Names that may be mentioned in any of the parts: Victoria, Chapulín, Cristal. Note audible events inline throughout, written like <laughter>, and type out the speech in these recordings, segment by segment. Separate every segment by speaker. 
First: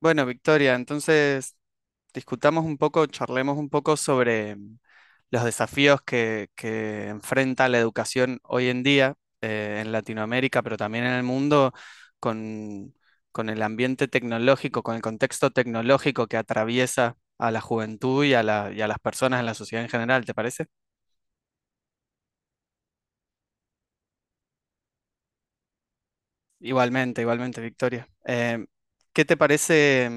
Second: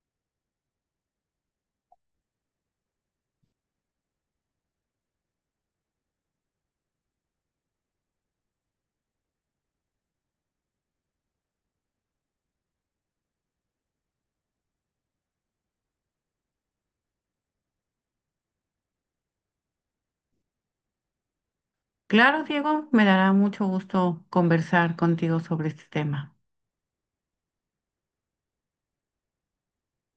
Speaker 1: Bueno, Victoria, entonces discutamos un poco, charlemos un poco sobre los desafíos que enfrenta la educación hoy en día en Latinoamérica, pero también en el mundo, con, con el ambiente tecnológico, con el contexto tecnológico que atraviesa a la juventud y a y a las personas en la sociedad en general, ¿te parece?
Speaker 2: Claro, Diego, me dará mucho gusto conversar contigo sobre este tema.
Speaker 1: Igualmente, igualmente, Victoria. ¿Qué te parece?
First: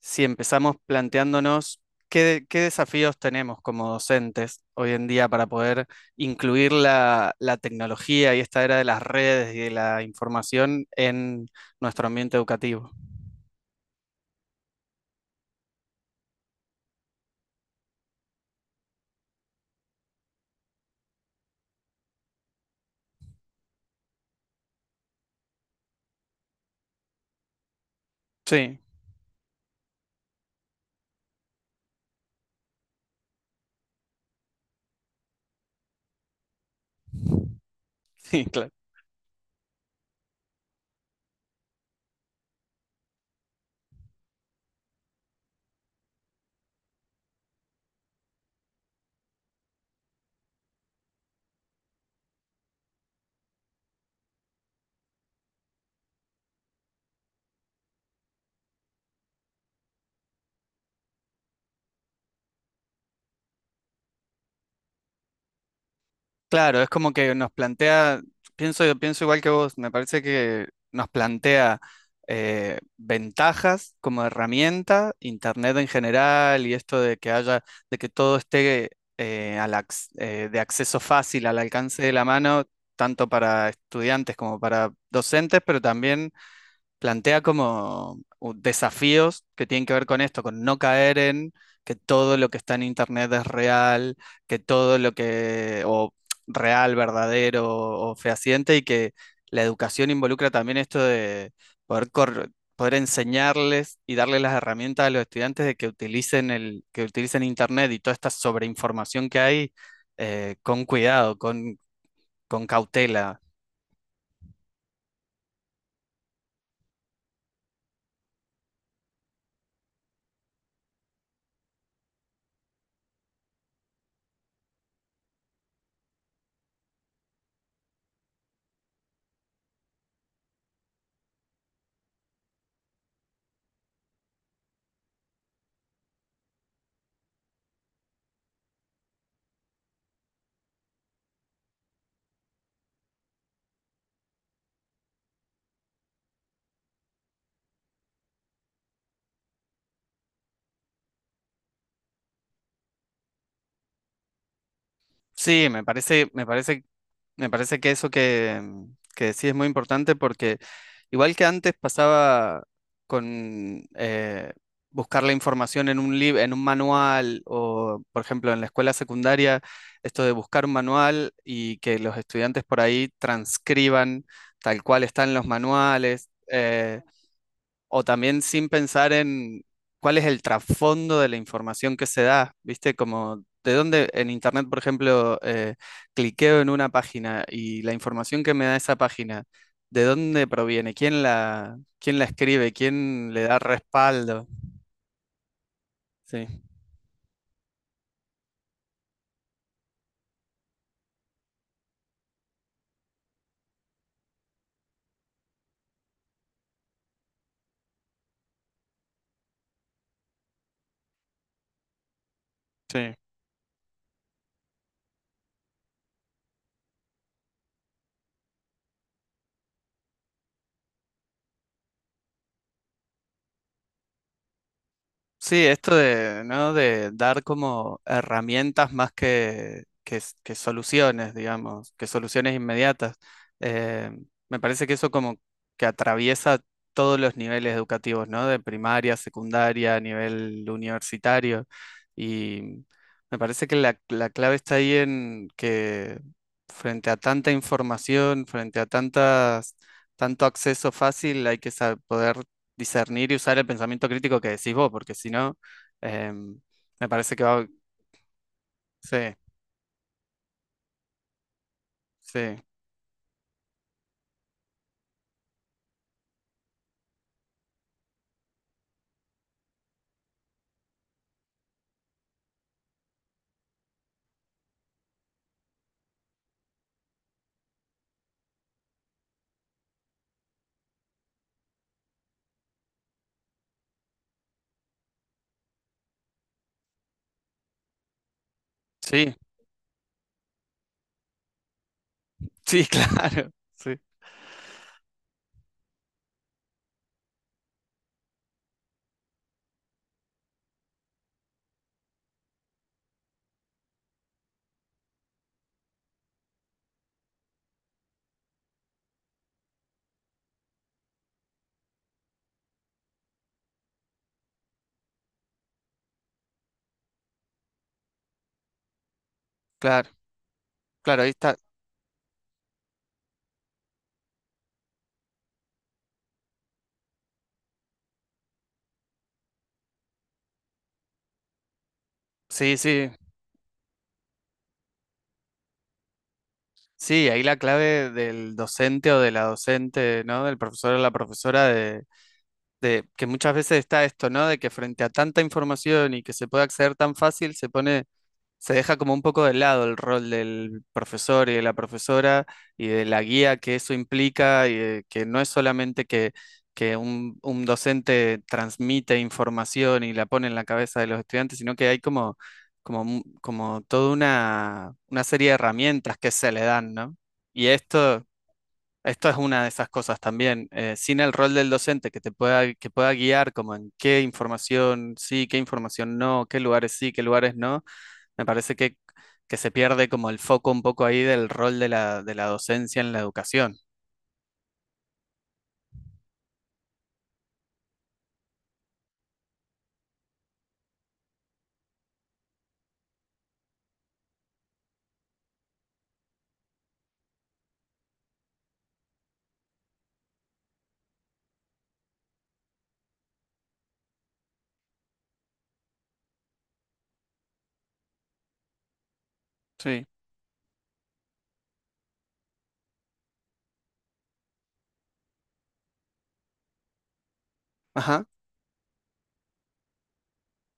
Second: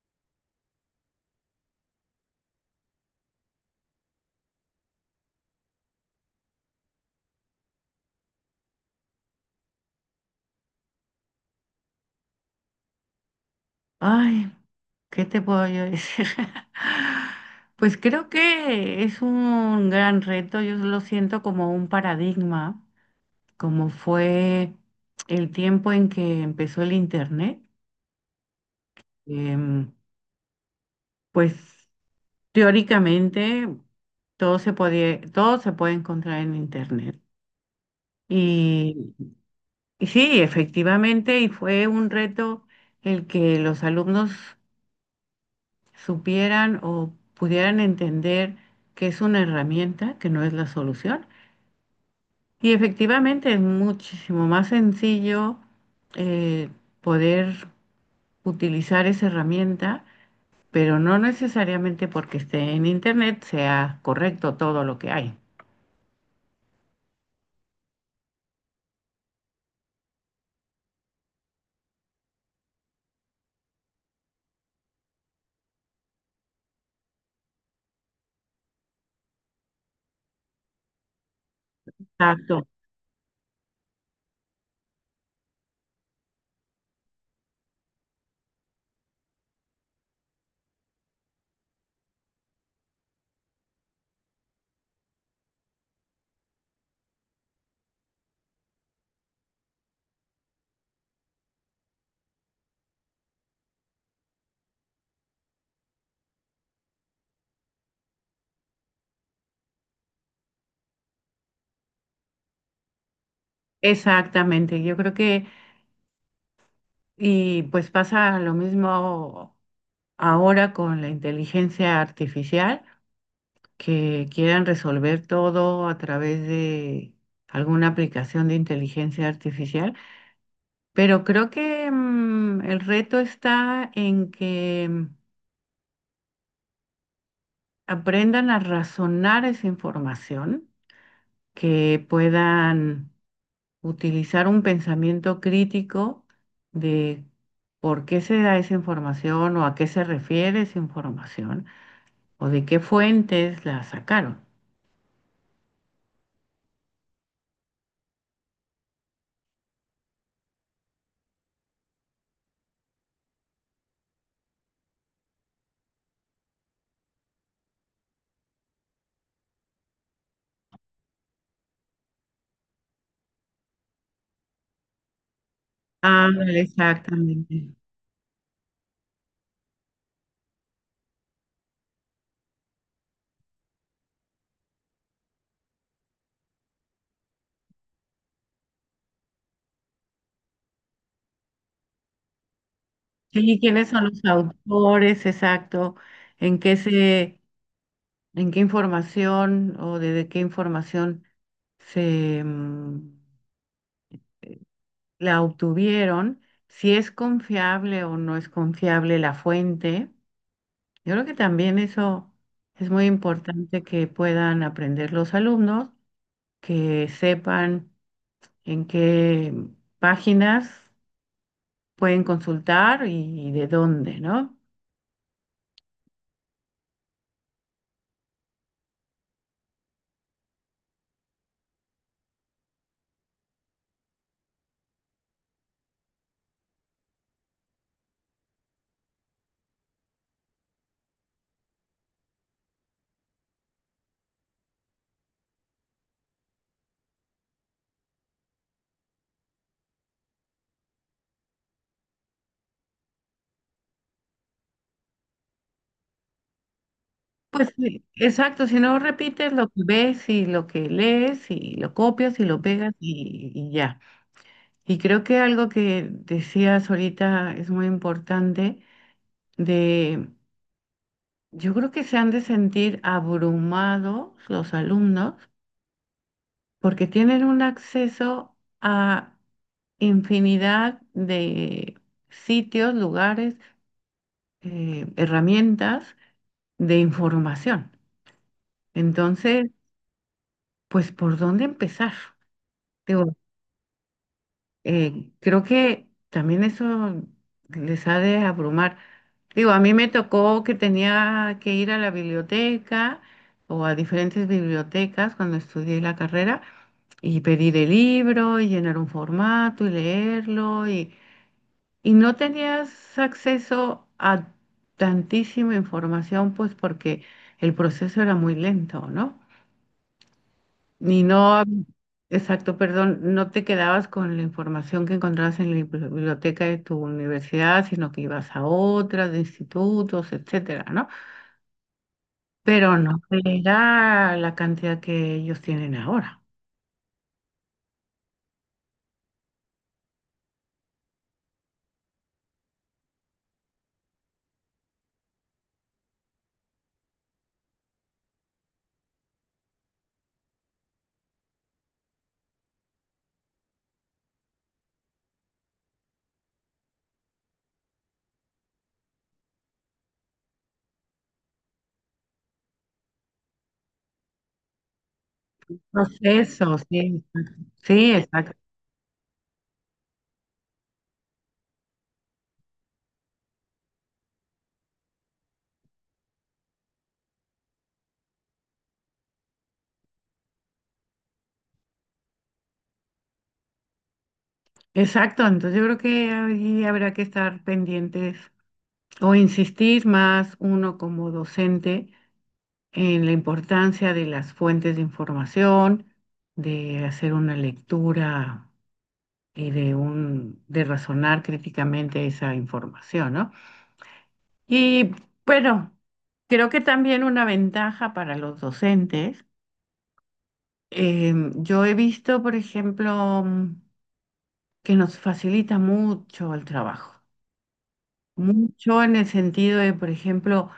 Speaker 1: Si empezamos planteándonos qué desafíos tenemos como docentes hoy en día para poder incluir la tecnología y esta era de las redes y de la información en nuestro ambiente educativo.
Speaker 2: Ay, ¿qué te puedo yo decir? <laughs> Pues creo que es un gran reto, yo lo siento como un paradigma, como fue el tiempo en que empezó el Internet.
Speaker 1: Sí,
Speaker 2: Em, pues teóricamente todo se puede encontrar en Internet.
Speaker 1: <laughs> sí, claro.
Speaker 2: Mm. Y sí, efectivamente, y fue un reto el que los alumnos supieran o pudieran entender que es una herramienta, que no es la solución. Y efectivamente es muchísimo más sencillo eh, poder utilizar esa herramienta, pero no necesariamente porque esté en internet sea correcto todo lo que hay.
Speaker 1: Claro, es como que nos plantea, pienso, pienso igual que vos, me parece que nos plantea ventajas como herramienta, internet en general y esto de que haya, de que todo esté de acceso fácil, al alcance de la mano,
Speaker 2: Exacto,
Speaker 1: tanto para estudiantes como para docentes, pero también plantea como desafíos que tienen que ver con esto, con no caer en que todo lo que está en internet es real, que todo lo que, o real, verdadero o fehaciente, y que la educación involucra también esto de poder enseñarles y darles las herramientas a los estudiantes de que utilicen que utilicen internet y toda esta sobreinformación que hay con cuidado, con cautela.
Speaker 2: exactamente. Y pues pasa lo mismo. Ahora con la inteligencia artificial, que quieran resolver todo a través de alguna aplicación de inteligencia artificial. Pero creo que el reto está en que aprendan a razonar esa información, que puedan utilizar un pensamiento crítico de por qué se da esa información o a qué se refiere esa información o de qué fuentes la sacaron.
Speaker 1: Sí, me parece que eso que, que sí es muy importante porque igual que antes pasaba con buscar la información en un en un manual o, por ejemplo, en la escuela secundaria, esto de buscar un manual y que los estudiantes por ahí transcriban tal cual están los
Speaker 2: Ah,
Speaker 1: manuales.
Speaker 2: exactamente.
Speaker 1: O también sin pensar en cuál es el trasfondo de la información que se da, ¿viste? Como de dónde en Internet, por ejemplo, cliqueo en una página y la información que me da esa página, ¿de dónde proviene? Quién la escribe? ¿Quién le da
Speaker 2: Sí, ¿quiénes son los
Speaker 1: respaldo?
Speaker 2: autores? Exacto.
Speaker 1: Sí,
Speaker 2: ¿En qué se, ¿en qué información o desde qué información se la obtuvieron? Si es confiable o no es confiable la fuente. Yo creo que también eso es muy
Speaker 1: sí.
Speaker 2: importante que puedan aprender los alumnos, que sepan en qué páginas pueden consultar y de dónde, ¿no?
Speaker 1: Sí, esto de, ¿no? De dar como herramientas más que, que soluciones, digamos, que soluciones inmediatas. Eh, Me parece que eso como que atraviesa todos los niveles educativos, ¿no? De primaria, secundaria, nivel universitario. Y me parece que la clave está ahí en que frente a tanta información, frente a tantas, tanto acceso fácil, hay que poder discernir y usar el pensamiento crítico que decís vos, porque si no, eh, me parece que va...
Speaker 2: Pues sí, exacto, si no
Speaker 1: Sí,
Speaker 2: repites lo que ves y lo que lees y lo copias y
Speaker 1: sí,
Speaker 2: lo pegas y ya. Y creo que algo que decías ahorita es muy importante de, yo creo que se han de sentir abrumados los alumnos porque tienen un acceso a infinidad de sitios, lugares, herramientas de información.
Speaker 1: sí,
Speaker 2: Entonces, pues, ¿por dónde empezar?
Speaker 1: sí, <laughs> claro, sí,
Speaker 2: Creo que también eso les ha de abrumar. Digo, a mí me tocó que tenía que ir a la biblioteca o a diferentes bibliotecas cuando estudié la carrera y pedir el libro y llenar un formato y leerlo y no tenías acceso a tantísima información pues porque el proceso era muy lento, ¿no?
Speaker 1: claro, claro,
Speaker 2: Ni
Speaker 1: ahí está.
Speaker 2: no, exacto, perdón, no te quedabas con la información que encontrabas en la biblioteca de tu universidad, sino que ibas a otras, de institutos, etcétera, ¿no?
Speaker 1: Sí,
Speaker 2: Pero
Speaker 1: sí,
Speaker 2: no era la cantidad que ellos tienen ahora.
Speaker 1: sí, ahí la clave del docente o de la docente, ¿no? Del profesor o la profesora de... De que muchas veces está esto, ¿no? De que frente a tanta información y que se puede acceder tan fácil, se pone se deja como un poco de lado el rol del profesor y de la profesora y de la guía que eso implica, y de que no es solamente que un docente transmite información y la pone en la cabeza de los estudiantes, sino que hay como, como, como toda una serie de herramientas que se le
Speaker 2: Proceso,
Speaker 1: dan,
Speaker 2: sí,
Speaker 1: ¿no?
Speaker 2: exacto.
Speaker 1: Y
Speaker 2: Sí,
Speaker 1: esto,
Speaker 2: exacto.
Speaker 1: esto es una de esas cosas también. Sin el rol del docente que te pueda, que pueda guiar como en qué información sí, qué información no, qué lugares sí, qué lugares no me parece que se pierde como el foco un poco ahí del rol de la docencia en la educación.
Speaker 2: Exacto, entonces yo creo que ahí habrá que estar pendientes o insistir más uno como docente en la importancia de las fuentes de información, de hacer una lectura de razonar críticamente esa información, ¿no? Y bueno, creo que también una ventaja para los docentes.
Speaker 1: Sí.
Speaker 2: Yo he visto, por ejemplo, que nos facilita mucho el trabajo,
Speaker 1: Ajá.
Speaker 2: mucho en el sentido de, por ejemplo,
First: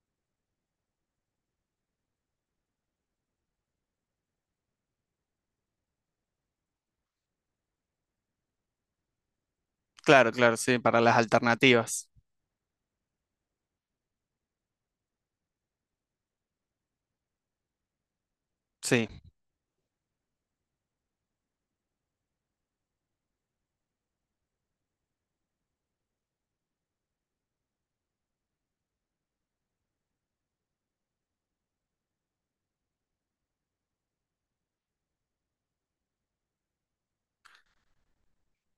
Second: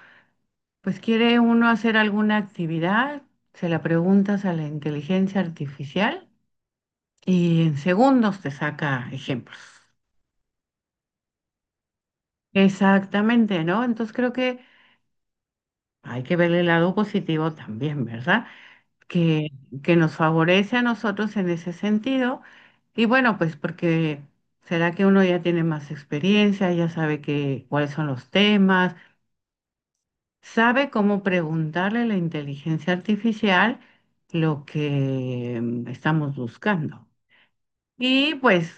Speaker 2: pues quiere uno hacer alguna actividad, se la preguntas a la inteligencia artificial y en segundos te saca ejemplos.
Speaker 1: Claro, claro, sí, para las alternativas.
Speaker 2: Exactamente, ¿no? Entonces creo que hay que ver el lado positivo también, ¿verdad?
Speaker 1: Sí,
Speaker 2: Que, que nos favorece a nosotros en ese sentido. Y bueno, pues porque será que uno ya tiene más experiencia, ya sabe que, cuáles son los temas, sabe cómo preguntarle a la inteligencia artificial lo que estamos buscando. Y pues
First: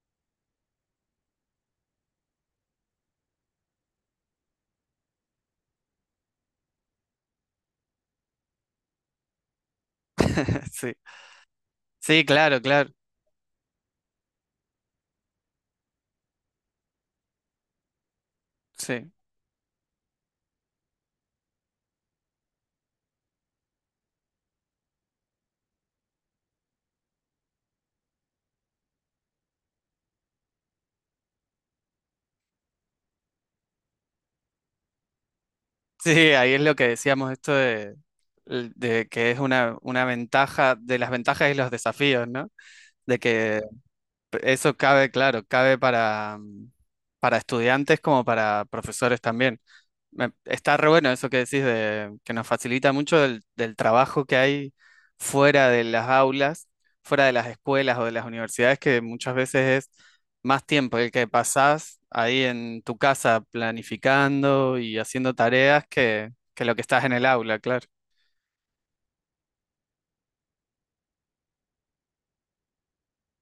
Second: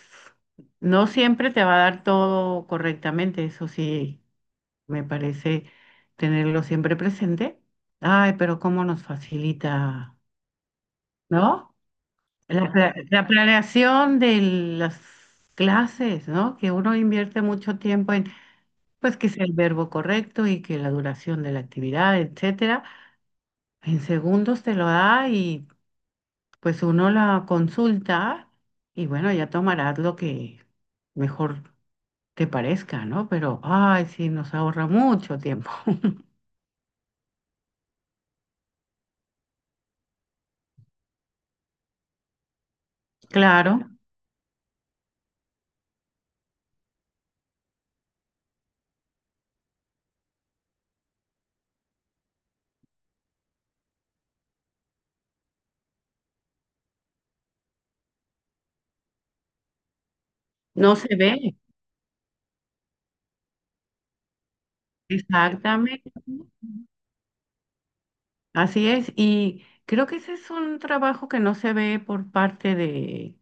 Speaker 2: no siempre te va a dar todo correctamente, eso sí, me parece tenerlo siempre presente. Ay, pero cómo nos facilita,
Speaker 1: <laughs> sí.
Speaker 2: ¿no?
Speaker 1: Sí, claro,
Speaker 2: La,
Speaker 1: claro.
Speaker 2: la planeación de las clases, ¿no? Que uno invierte mucho tiempo en,
Speaker 1: Sí.
Speaker 2: pues, que sea el verbo correcto y que la duración de la actividad, etcétera. En segundos te lo da y pues uno la consulta y bueno, ya tomarás lo que mejor te parezca, ¿no? Pero, ay, sí, nos ahorra mucho tiempo.
Speaker 1: Sí,
Speaker 2: <laughs>
Speaker 1: ahí es lo que decíamos, esto de que es una ventaja, de las ventajas y los desafíos, ¿no? De que
Speaker 2: Claro,
Speaker 1: eso cabe, claro, cabe para, para estudiantes como para profesores también. Está re bueno eso que decís de que nos facilita mucho del, del trabajo que hay fuera de las aulas, fuera de las escuelas o de las universidades, que muchas veces es más
Speaker 2: no
Speaker 1: tiempo el
Speaker 2: se
Speaker 1: que
Speaker 2: ve.
Speaker 1: pasás ahí en tu casa planificando y haciendo tareas
Speaker 2: Exactamente.
Speaker 1: que lo que estás en el aula, claro.
Speaker 2: Así es. Y creo que ese es un trabajo que no se ve por parte de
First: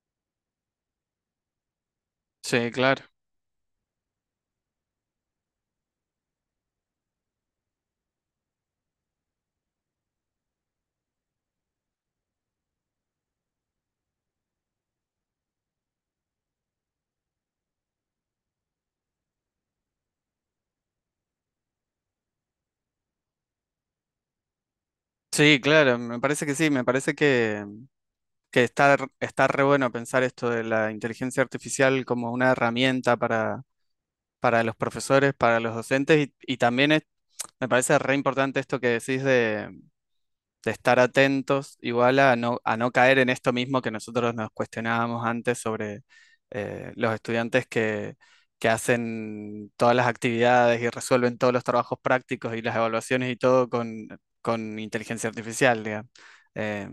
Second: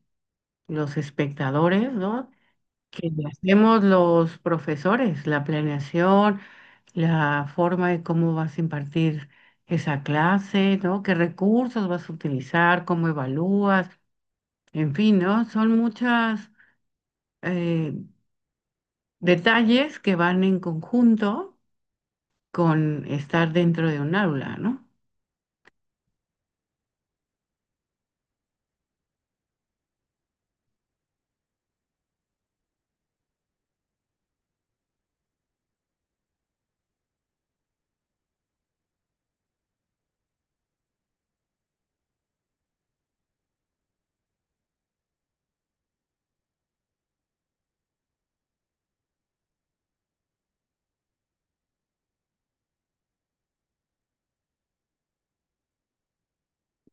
Speaker 2: los espectadores, ¿no?
Speaker 1: Sí, claro.
Speaker 2: Que hacemos los profesores, la planeación, la forma de cómo vas a impartir esa clase, ¿no? ¿Qué recursos vas a utilizar, cómo evalúas? En fin, ¿no? Son muchas eh, detalles que van en conjunto con estar dentro de un aula, ¿no?
Speaker 1: Sí, claro, me parece que sí, me parece que está, está re bueno pensar esto de la inteligencia artificial como una herramienta para los profesores, para los docentes y también es me parece re importante esto que decís de estar atentos, igual a no caer en esto mismo que nosotros nos cuestionábamos antes sobre los estudiantes que hacen todas las actividades y resuelven todos los trabajos prácticos y las evaluaciones y todo con inteligencia artificial, digamos. Eh,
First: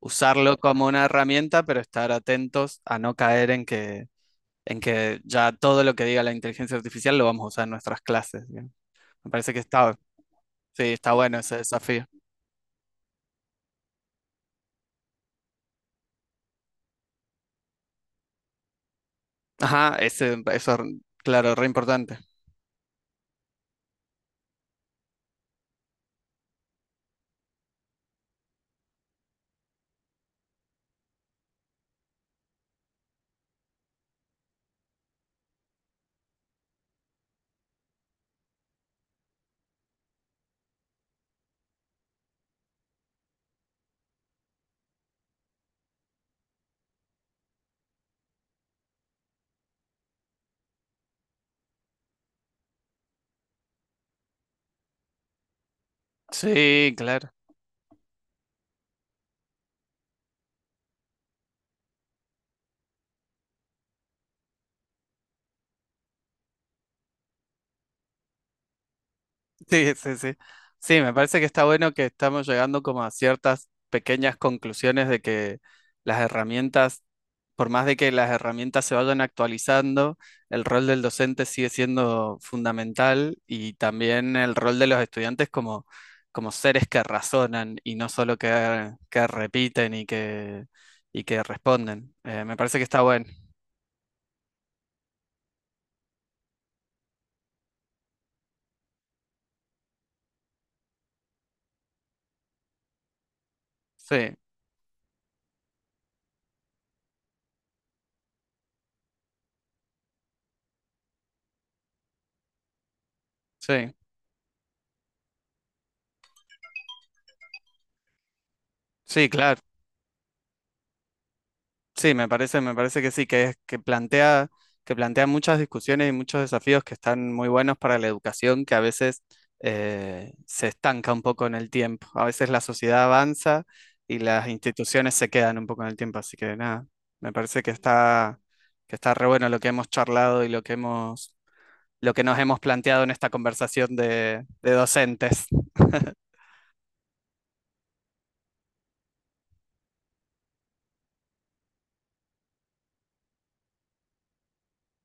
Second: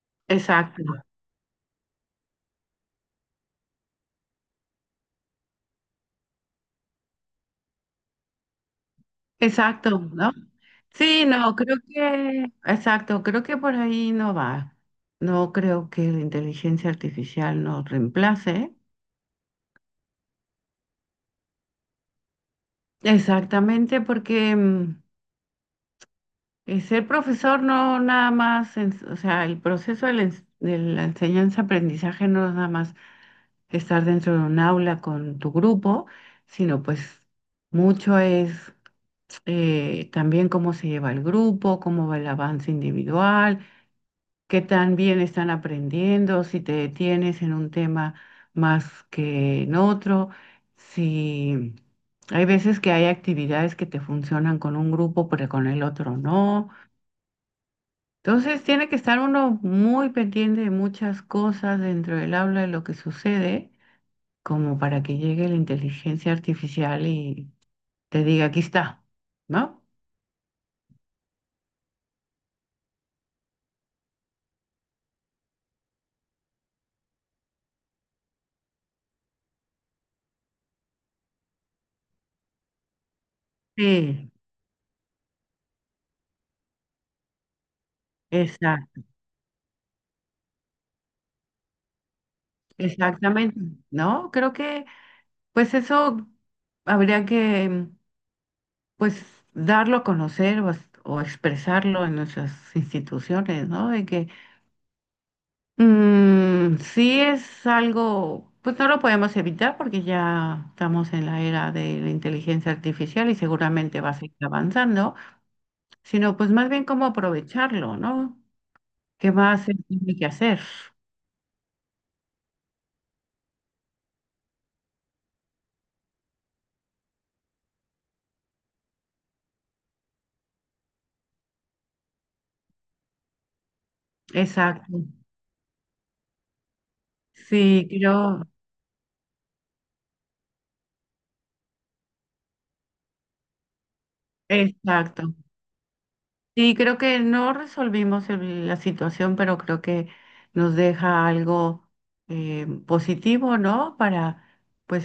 Speaker 1: Usarlo
Speaker 2: Exacto,
Speaker 1: como una herramienta, pero estar atentos a no caer en que ya todo lo que diga la inteligencia artificial lo vamos a usar en nuestras clases, digamos. Me parece que está,
Speaker 2: exacto, ¿no?
Speaker 1: sí, está
Speaker 2: Sí,
Speaker 1: bueno
Speaker 2: no,
Speaker 1: ese
Speaker 2: creo
Speaker 1: desafío.
Speaker 2: que, exacto, creo que por ahí no va. No creo que la inteligencia artificial nos reemplace.
Speaker 1: Ajá, ese, eso, claro, re importante.
Speaker 2: Exactamente, porque ser profesor no nada más, o sea, el proceso de la, de la enseñanza-aprendizaje no es nada más estar dentro de un aula con tu grupo, sino pues mucho es también cómo se lleva el grupo, cómo va el avance individual, qué tan bien están aprendiendo, si te detienes en un tema más que en otro, si hay veces que hay actividades que te funcionan con un grupo, pero con el otro no.
Speaker 1: Sí, claro. <laughs>
Speaker 2: Entonces tiene que estar uno muy pendiente de muchas cosas dentro del aula de lo que sucede, como para que llegue la inteligencia artificial y te diga, aquí está, ¿no?
Speaker 1: Sí, sí, sí. Sí, me parece que está bueno que estamos llegando como a ciertas pequeñas conclusiones de que las herramientas, por más de que las herramientas se vayan actualizando, el rol del docente sigue siendo fundamental y
Speaker 2: Sí,
Speaker 1: también el rol de los estudiantes como, como seres que razonan y no solo
Speaker 2: exacto.
Speaker 1: que repiten y que responden. Me parece que está bueno.
Speaker 2: Exactamente, ¿no? Creo que pues eso habría que pues darlo a conocer o, o expresarlo en nuestras instituciones, ¿no? De que
Speaker 1: Sí.
Speaker 2: sí es algo, pues no lo podemos evitar porque ya estamos en la era de la inteligencia artificial y
Speaker 1: Sí,
Speaker 2: seguramente va a seguir avanzando, sino pues más bien cómo aprovecharlo, ¿no?
Speaker 1: sí,
Speaker 2: ¿Qué
Speaker 1: claro.
Speaker 2: más se tiene que hacer?
Speaker 1: Sí, me parece que sí, que es, que plantea muchas discusiones y muchos desafíos que están muy buenos para la educación, que a veces se estanca un poco en el tiempo. A veces la sociedad avanza y las
Speaker 2: Exacto.
Speaker 1: instituciones se quedan un poco en el tiempo. Así que nada, me parece
Speaker 2: Sí, creo,
Speaker 1: que está re bueno lo que hemos charlado y lo que hemos, lo que nos hemos planteado en esta conversación de
Speaker 2: exacto.
Speaker 1: docentes. <laughs>
Speaker 2: Sí, creo que no resolvimos la situación, pero creo que nos deja algo positivo, ¿no? Para pues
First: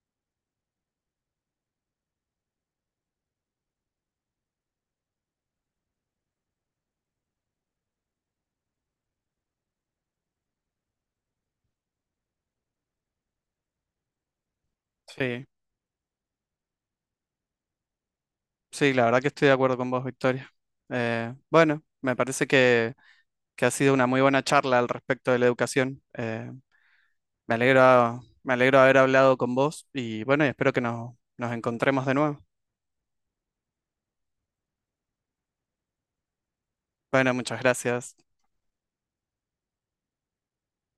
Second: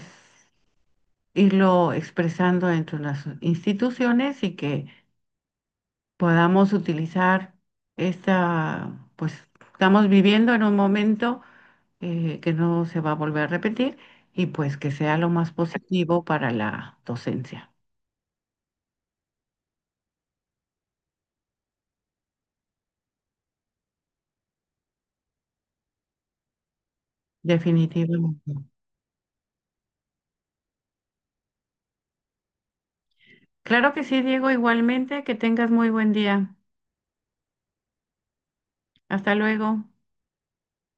Speaker 2: irlo expresando entre las instituciones y que podamos utilizar esta, pues estamos viviendo en un momento que no se va a volver a repetir y pues que sea lo
Speaker 1: Sí.
Speaker 2: más positivo para la docencia,
Speaker 1: Sí, la verdad que estoy de acuerdo con vos, Victoria. Bueno, me parece que ha sido una muy buena charla al respecto de la educación. Me alegro, me
Speaker 2: definitivamente.
Speaker 1: alegro de haber hablado con vos y bueno, y espero que nos, nos encontremos de nuevo.
Speaker 2: Claro que sí, Diego, igualmente, que tengas muy buen día.
Speaker 1: Bueno, muchas gracias.
Speaker 2: Hasta luego.